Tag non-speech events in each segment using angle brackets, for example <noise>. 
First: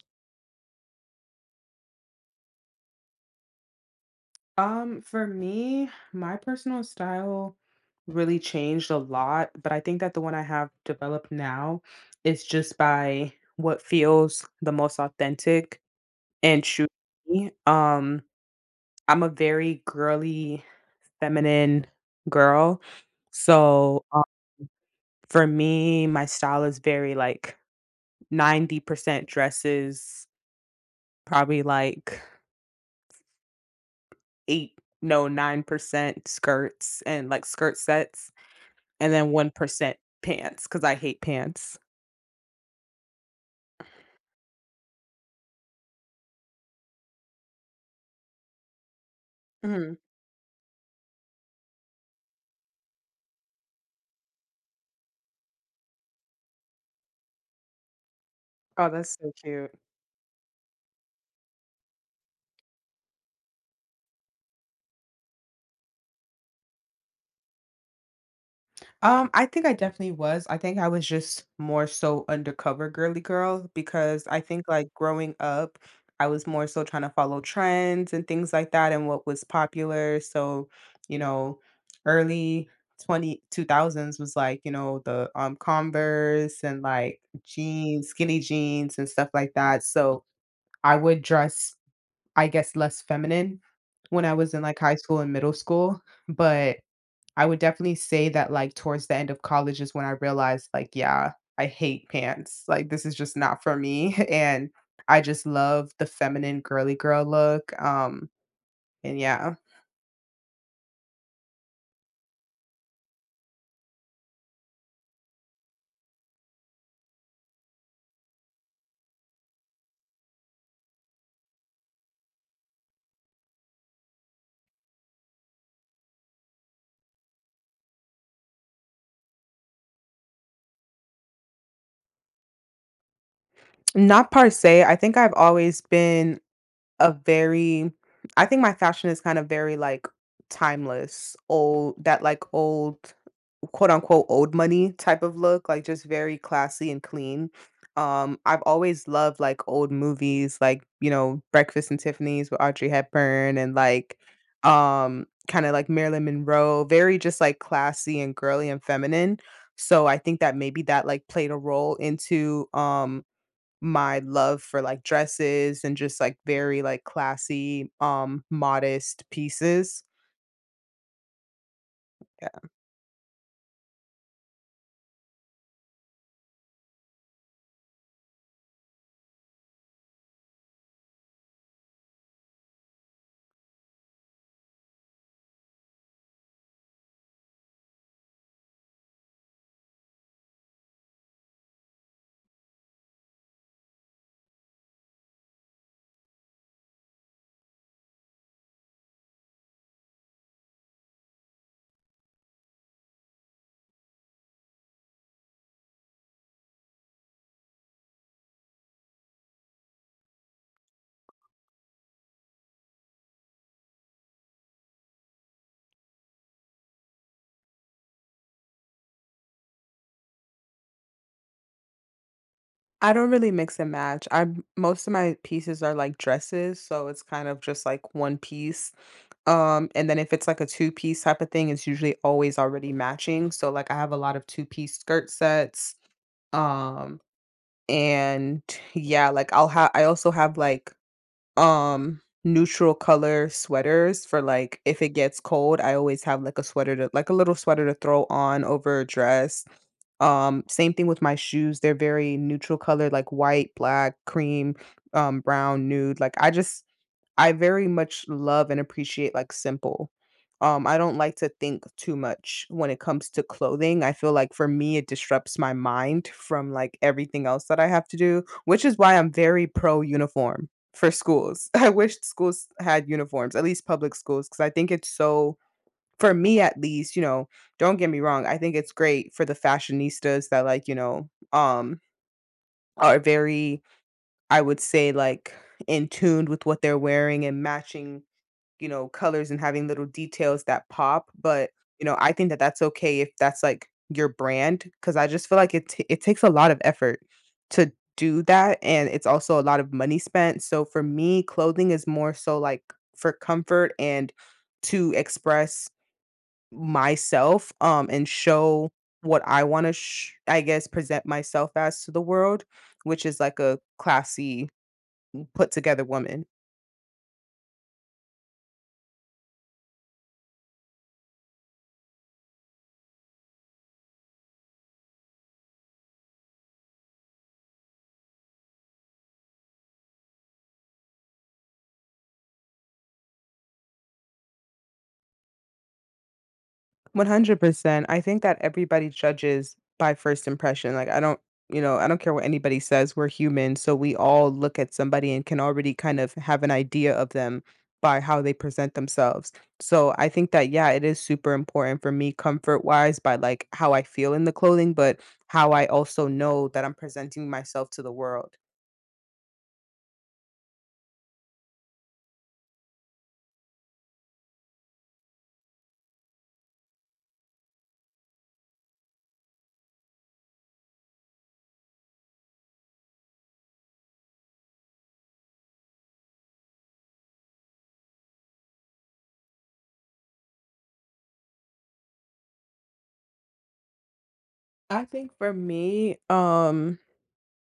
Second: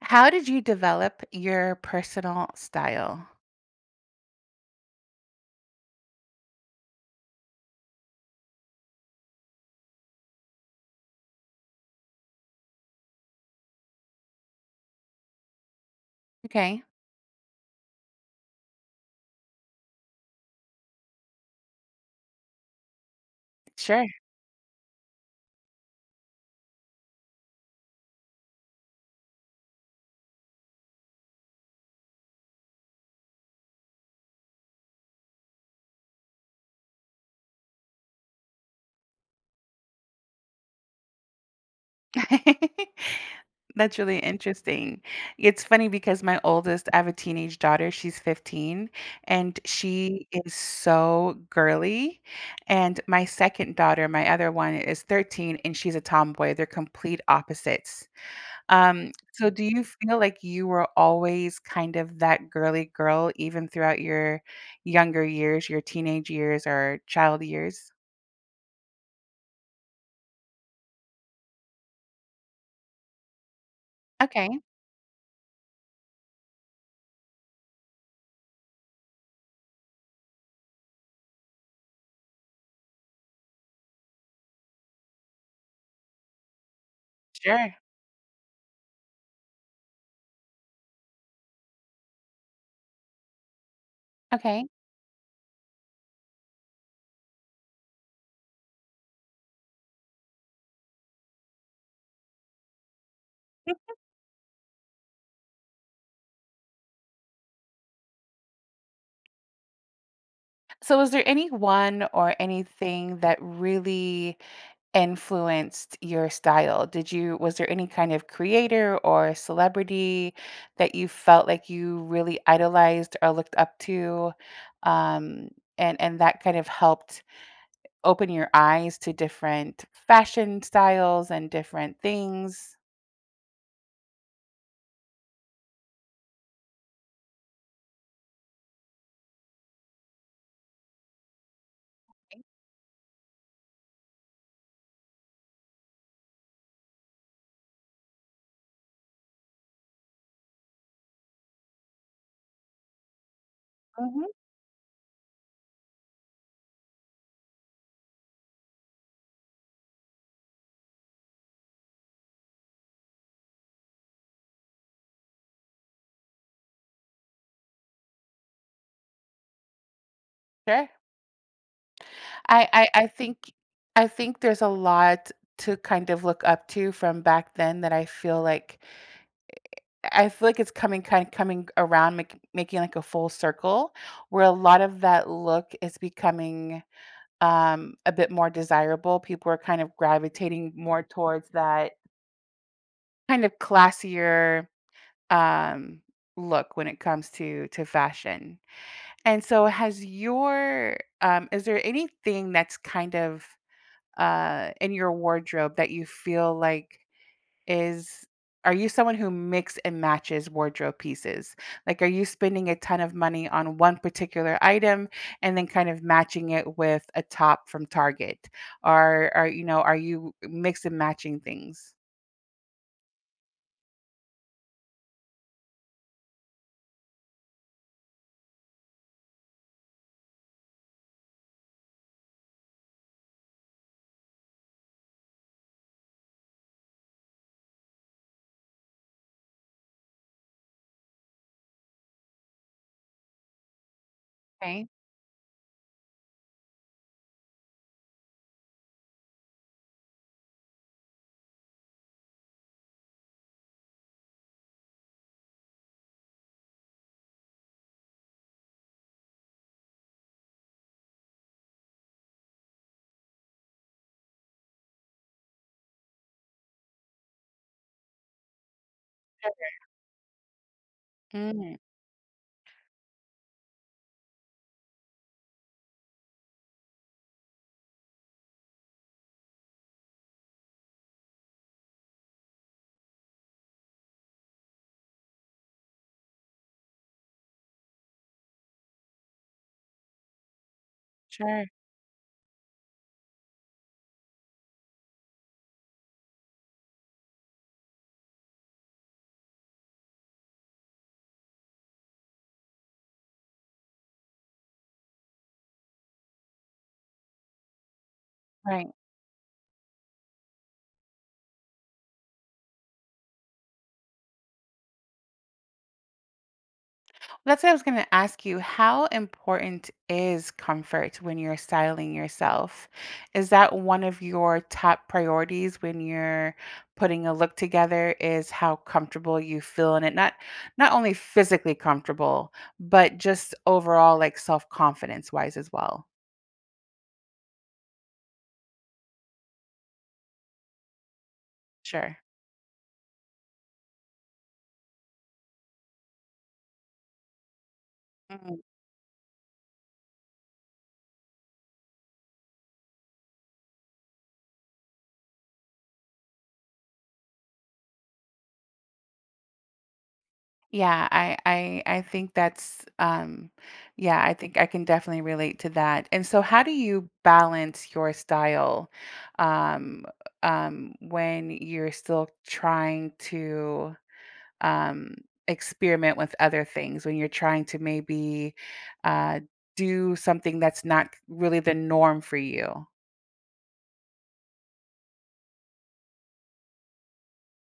How did you develop your personal style? For me, my personal style really changed a lot, but I think that the one I have developed now is just by what feels the most authentic and Okay, true to me. I'm a very girly, feminine girl. So, sure. um, for me, my style is very like 90% dresses, probably like eight, no, 9% skirts and like skirt sets. And then 1%, because I hate pants. <laughs> That's really interesting. It's funny because my oldest, I have a teenage daughter, she's 15, and Mhm. she is so girly. And my second daughter, my other one, is 13, and she's a tomboy. They're complete opposites. Oh, Um, that's so so do cute. you feel like you were always kind of that girly girl even throughout your younger years, your teenage years or child years? I think I definitely was. I think I was just more so undercover girly girl because I Okay, think, like, growing up, I was more so trying to follow trends and things like that and what was popular. So, you know, early twenty two thousands was like, the, Converse and, like, sure. jeans, skinny jeans and stuff like that. So I would dress, I guess, less feminine when I was in, Okay. like, high school and middle school, but I would definitely say that, like, towards the end of college is when I realized, like, yeah, I hate pants, like, this is just not for me, <laughs> and I just love the feminine girly girl look, and yeah. So was there anyone or anything that really influenced your style? Did you was there any kind of creator or celebrity that you felt like you really idolized or looked up to? Um, and that kind of helped open your eyes to different fashion styles and different things. Not per se, I think I've always been a very, I think my fashion is kind of very, like, timeless, old, that, like, old quote unquote old money type of look, like just very classy and clean. I've always loved like old movies, like you know Breakfast and Tiffany's with Audrey Hepburn, and like Mhm, kind of like Marilyn Monroe, very just like classy and girly and feminine. So I think that maybe that like played a role into my love for like dresses and just like very like classy modest pieces. sure. I think I think there's a lot to kind of look up to from back then that I feel like it's coming kind of coming around, making like a full circle where a lot of that look is becoming, a bit more desirable. People are kind of gravitating more towards that kind of classier, um, look when it comes to fashion. And so has your is there anything that's kind of in your wardrobe that you feel like is are you someone who mix and matches wardrobe pieces? Like are you spending a ton of money on one particular item and then kind of matching it with a top from Target? Or are you know, are you mix and matching things? I don't really mix and match. I Most of my pieces are like dresses, so it's kind of just like one piece. And then if it's like a two-piece type of thing, it's usually always already matching. So like I have a lot of two-piece skirt sets. Um, and yeah, like I also have like neutral color sweaters for like Okay. if it gets cold, I always have like a sweater to like a little sweater to throw on over a dress. Um same thing with my shoes, they're very neutral color like white, black, cream, brown, nude, like I very much love and appreciate, like, simple. I don't like to think too much when it comes to clothing. I feel like for me, it disrupts my mind from, like, everything else that I have to do, which is why I'm very pro uniform for schools. <laughs> Mm, I wish schools had uniforms, at least public schools, because I think it's so, for me at least, don't get me wrong, I think it's great for the fashionistas that, like, are very, I would say, like, in tune with what they're wearing and matching, colors and having little details that pop, sure. but, I think that that's okay if that's, like, your brand, because I just feel like it takes a lot of effort to do that, and it's also a lot of money spent, so for me, clothing is more so, like, for comfort and to express myself, and Right. show what I wanna sh I guess, present myself as to the world, which is like a classy put together woman. That's what I was going to ask you. How important is comfort when you're styling yourself? Is that one of your top priorities when you're putting a look together is how comfortable you feel in it? Not not only physically comfortable, but just overall like self-confidence wise as well. 100%. I think that everybody judges by first impression. Like, I don't, I Sure. don't care what anybody says. We're human. So we all look at somebody and can already kind of have an idea of them by how they present themselves. So I think that, yeah, it is super important for me comfort wise by like how I feel in the clothing, but how I also know that I'm presenting myself to the world. Yeah, I think that's yeah, I think I can definitely relate to that. And so how do you balance your style um when you're still trying to um experiment with other things, when you're trying to maybe uh do something that's not really the norm for you? I think for me,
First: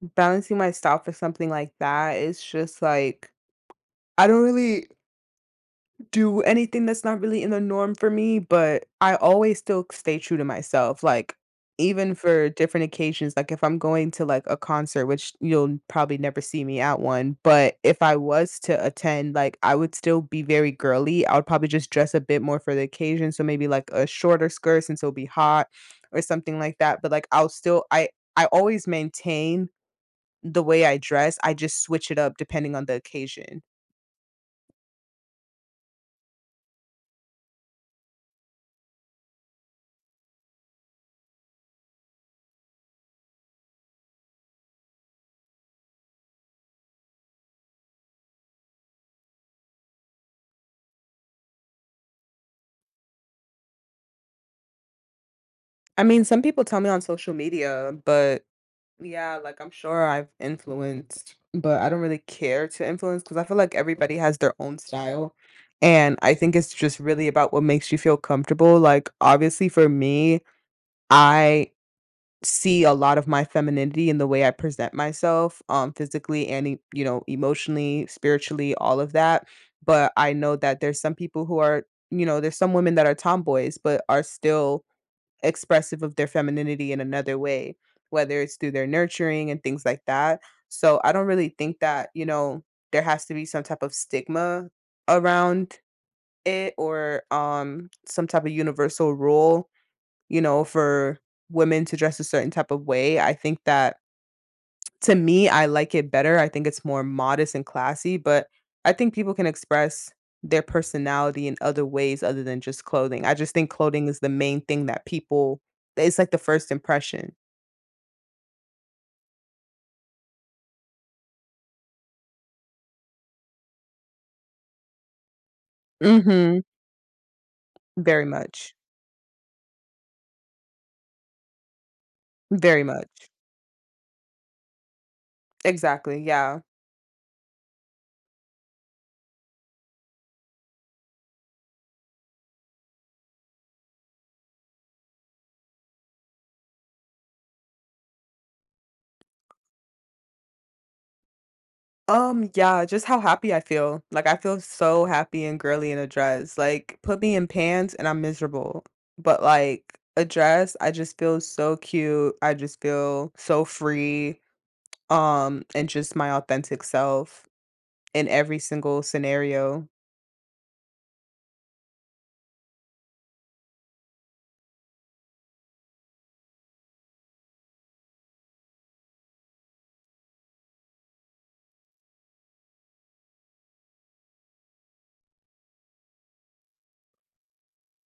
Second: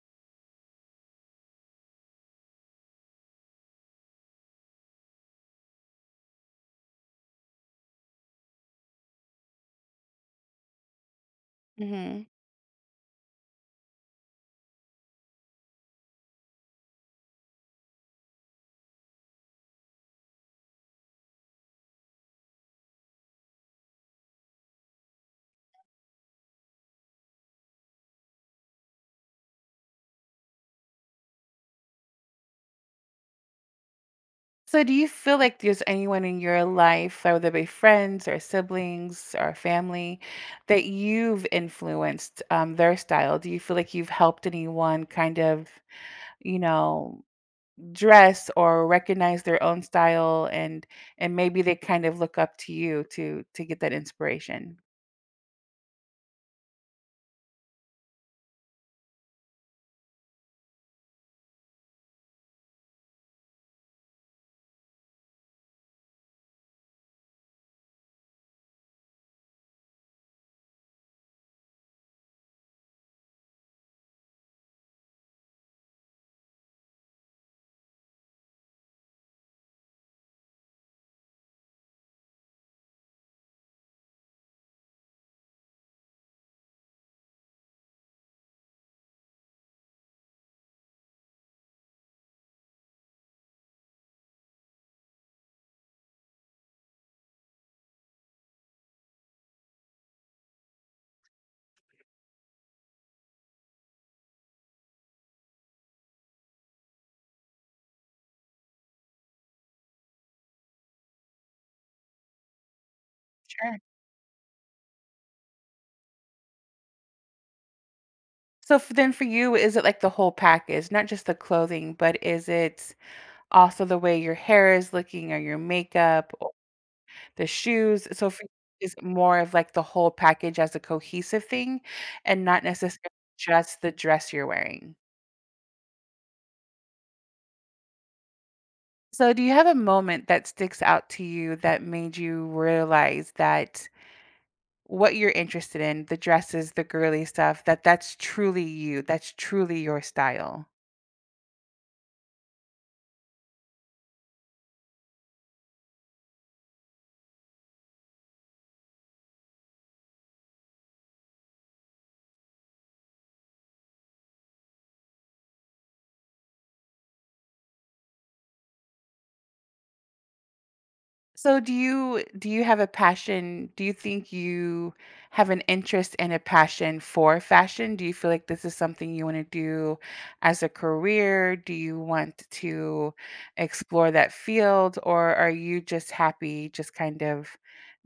balancing my style for something like that is just like, I don't really do anything that's not really in the norm for me, but I always still stay true to myself, like, even for different occasions, like, if I'm going to, like, a concert, which you'll probably never see me at one, but if I was to attend, like, I would still be very girly, I would probably just dress a bit more for the occasion, so maybe, like, a shorter skirt since it'll be hot or something like that, but, like, I'll still I always maintain the way I dress, I just switch it up depending on the occasion. So, do you feel like there's anyone in your life, whether they be friends or siblings or family, that you've influenced their style? Do you feel like you've helped anyone kind of, you know, dress or recognize their own style, and maybe they kind of look up to you to get that inspiration? I mean, some people tell me on social media, but yeah, like I'm sure I've influenced, but I don't really care to influence because I feel like everybody has their own style. And I think it's just really about what makes you feel comfortable. Like, obviously, for me, I see a lot of my femininity in the way I present myself, physically and, you know, emotionally, spiritually, all of that. But I know that there's some people who are, there's some women that are tomboys, but are still expressive of their femininity in another way, whether it's through their nurturing and things like that. So I don't really think that, there has to be some type of stigma around it or some type of universal rule, for women to dress a certain type of way. I think that to me, I like it better. I think it's more modest and classy, but I think people can express their personality in other ways other than just clothing. I just think Sure. clothing is the main thing that people, it's like the first impression. So for, then, for you, is it like the whole package, not just the clothing, but is it also the way your hair is looking or your makeup? Mhm. The shoes, Very so for much. it's more of, like, the whole package as a cohesive thing and not Very much. necessarily just the dress you're wearing. Exactly, yeah. So do you have a moment that sticks out to you that made you realize that what you're interested in, the dresses, the girly stuff, that that's truly you, that's truly your style? Yeah, just how happy I feel. Like, I feel so happy and girly in a dress. Like, put me in pants and I'm miserable. But, like, a dress, I just feel so cute. I just feel so free. And just my authentic self in every single scenario. So do you have a passion? Do you think you have an interest and a passion for fashion? Do you feel like this is something you want to do as a career? Do you want to explore that field or are you just happy just kind of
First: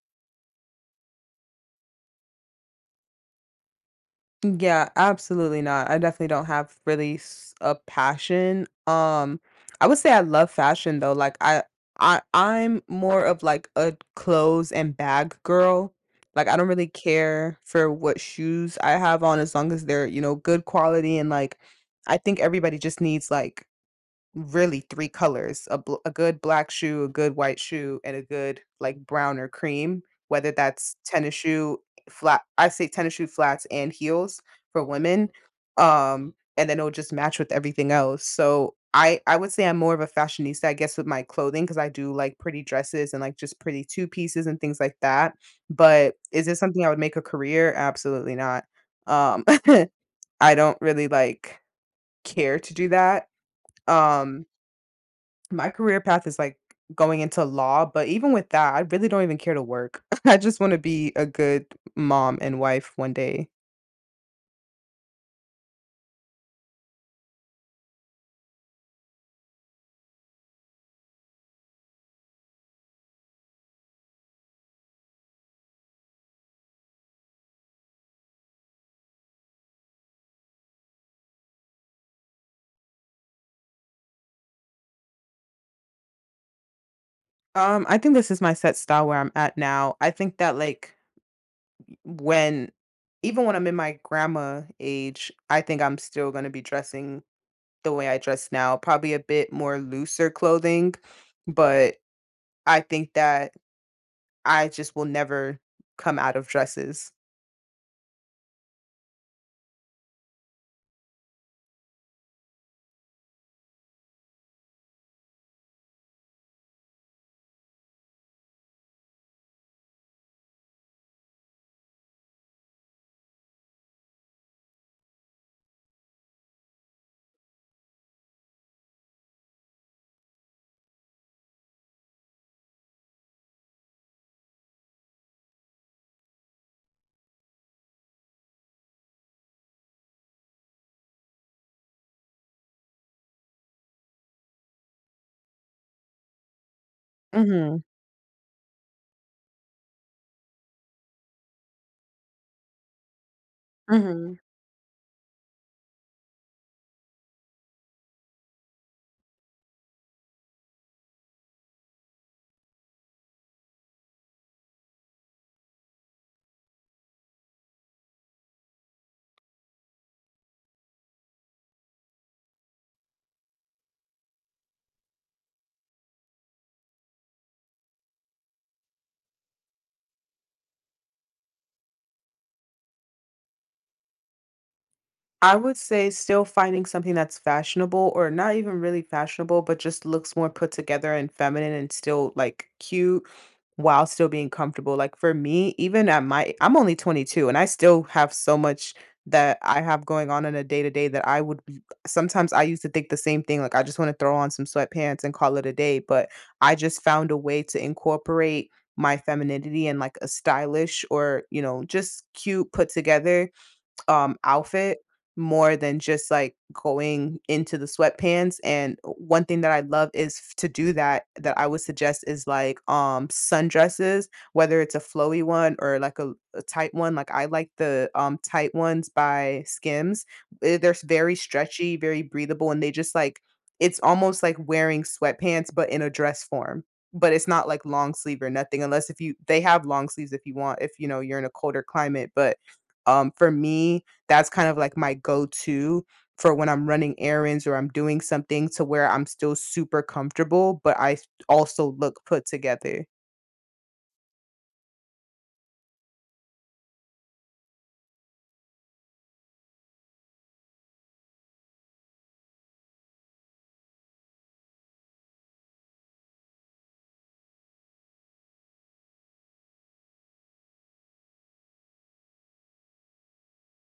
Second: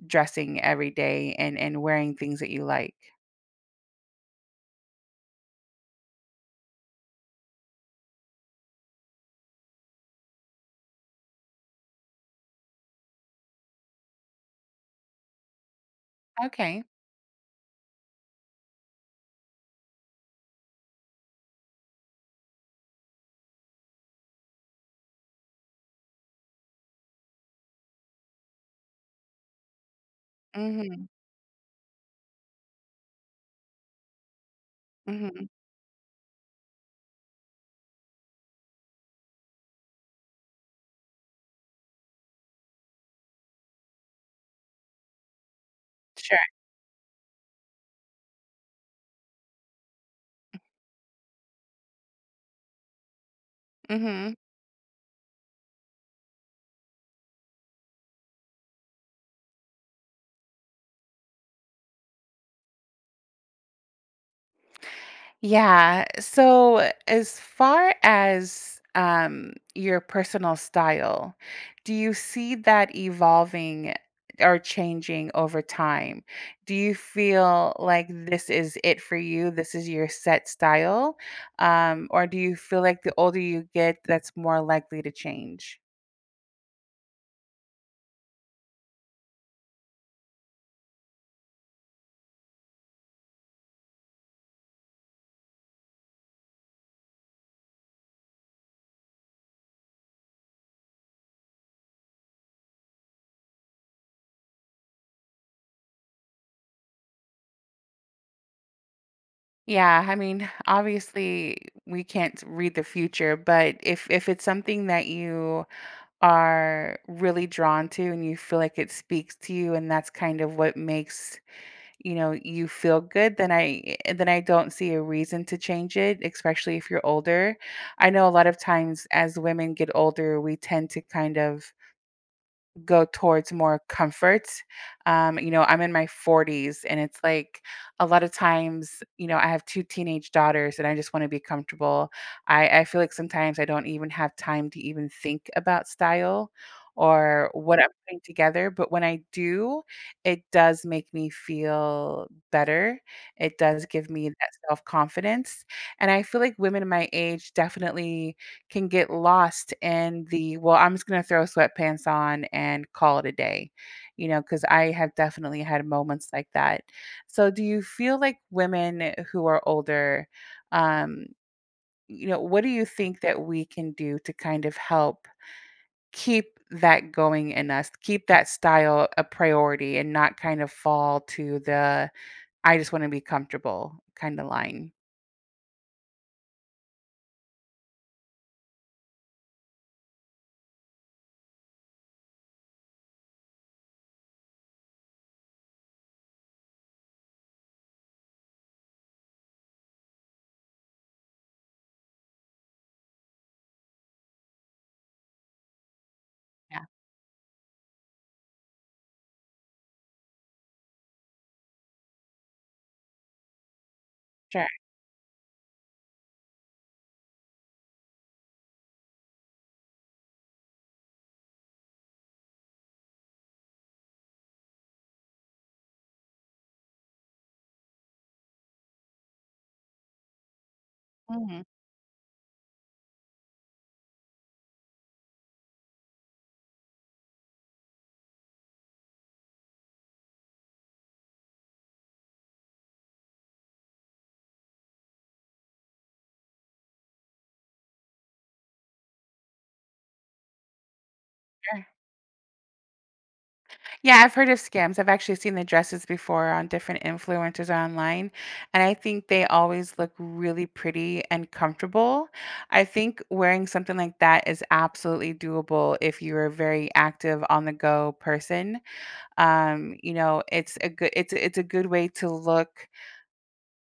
dressing every day and wearing things that you like? Yeah, absolutely not. I definitely don't have really a passion. I would say I love fashion though. I'm more of like a clothes and bag girl. Like I don't Okay. really care for what shoes I have on as long as they're you know good quality and like I think everybody just needs like really 3 colors, a good black shoe, a good white shoe, and a good, like, brown or cream, whether that's Mhm. tennis shoe, flat I say tennis shoe, flats and heels for women, Mhm. And then it'll just match with everything else, so I would say I'm more of a fashionista, I guess, with my clothing because I do like pretty dresses and, like, just pretty two pieces and things like that, but Sure. is this something I would make a career? Absolutely not, um, <laughs> I don't really, like, care to do that, Mhm. um my career path is like going into law, but even with that, I really don't even care to work. <laughs> I just want to be a good mom and wife one day. Yeah. So, as far as your personal style, do you see that evolving or changing over time? Do you feel like this is it for you? This is your set style? Or do you feel like the older you get, that's more likely to change? I think this is my set style where I'm at now. I think that like, when, even when I'm in my grandma age, I think I'm still gonna be dressing the way I dress now, probably a bit more looser clothing, but I think that I just will never come out of dresses. Yeah, I mean, obviously we can't read the future, but if it's something that you are really drawn to and you feel like it speaks to you and that's kind of what makes you know you feel good then then I don't see a reason to change it, especially if you're older. I know a lot of times as women get older we tend to kind of go towards more comfort. I'm in my 40s and it's like a lot of times, you know, I have two teenage daughters and I just want to be comfortable. I feel like sometimes I don't even have time to even think about style or Mm-hmm. what I'm putting together. But when I do, it does make me feel better. It does give me that self confidence. And I feel like women my age definitely can get lost in the, "Well, I'm just gonna throw sweatpants on and call it a day," you know. Because I have definitely had moments like that. So do you feel like women who are older, um, you know, what do you think that we can do to kind of help keep that going in us, keep that style a priority and not kind of fall to the, "I just wanna be comfortable" kinda line? I would say still finding something that's fashionable or not even really fashionable, but just looks more put together and feminine and still like cute while still being comfortable. Like for me, even at my, I'm only 22 and I still have so much that I have going on in a day to day that sometimes I used to think the same thing. Like I just want to throw on some sweatpants and call it a day, but I Yeah, just found a way to incorporate my femininity and like a stylish or, you know, just cute put together sure. outfit more than just, like, going into the sweatpants, and one thing that I love is f to do that, that I would suggest is, like, sundresses, whether it's a flowy one or, like, a tight one, like, I like the, tight ones by Skims. They're s very Mhm. stretchy, very breathable, and they just, like, it's almost like wearing sweatpants, but in a dress form, but it's not, like, long sleeve or nothing unless if you they have long sleeves if you want, if, you know, you're in a colder climate, but for me, that's kind of like my go-to for when I'm running errands or I'm doing something to where I'm still super comfortable, but Sure. also look put together. Yeah, I've heard of scams. I've actually seen the dresses before on different influencers online, and I think they always look really pretty and comfortable. I think wearing something like that is absolutely doable if you're a very active on the go person. You know, it's a good way to look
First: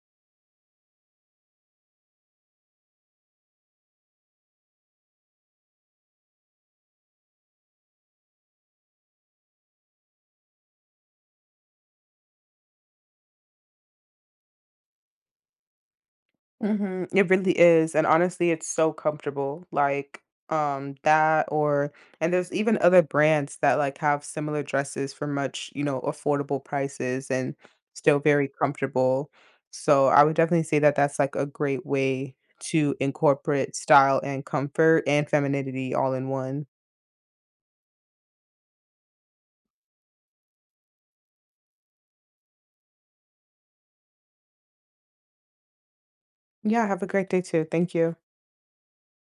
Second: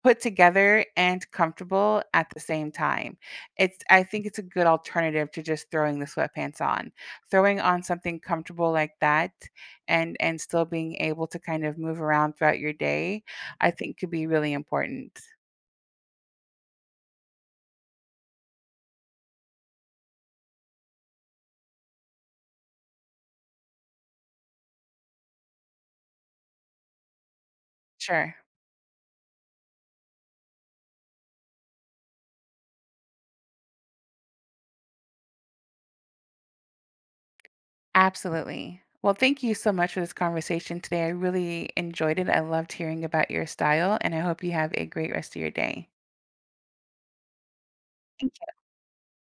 put together and comfortable at the same time. It's I think it's a good alternative to just throwing the sweatpants on. Throwing on something comfortable like that and still being able to kind of move around throughout your day, I think could be really important. Mhm, it really is, and honestly, it's so comfortable, like, that or, and there's even other brands that, like, have similar dresses for much, you know, affordable prices and still Sure. very comfortable, so I would definitely say that that's, like, a great way to incorporate style and comfort and femininity all in one. Absolutely. Well, thank you so much for this conversation today. I really enjoyed it. I loved hearing about your style, and I hope you have a great rest of your day. Yeah, have a great day too, thank you. Thank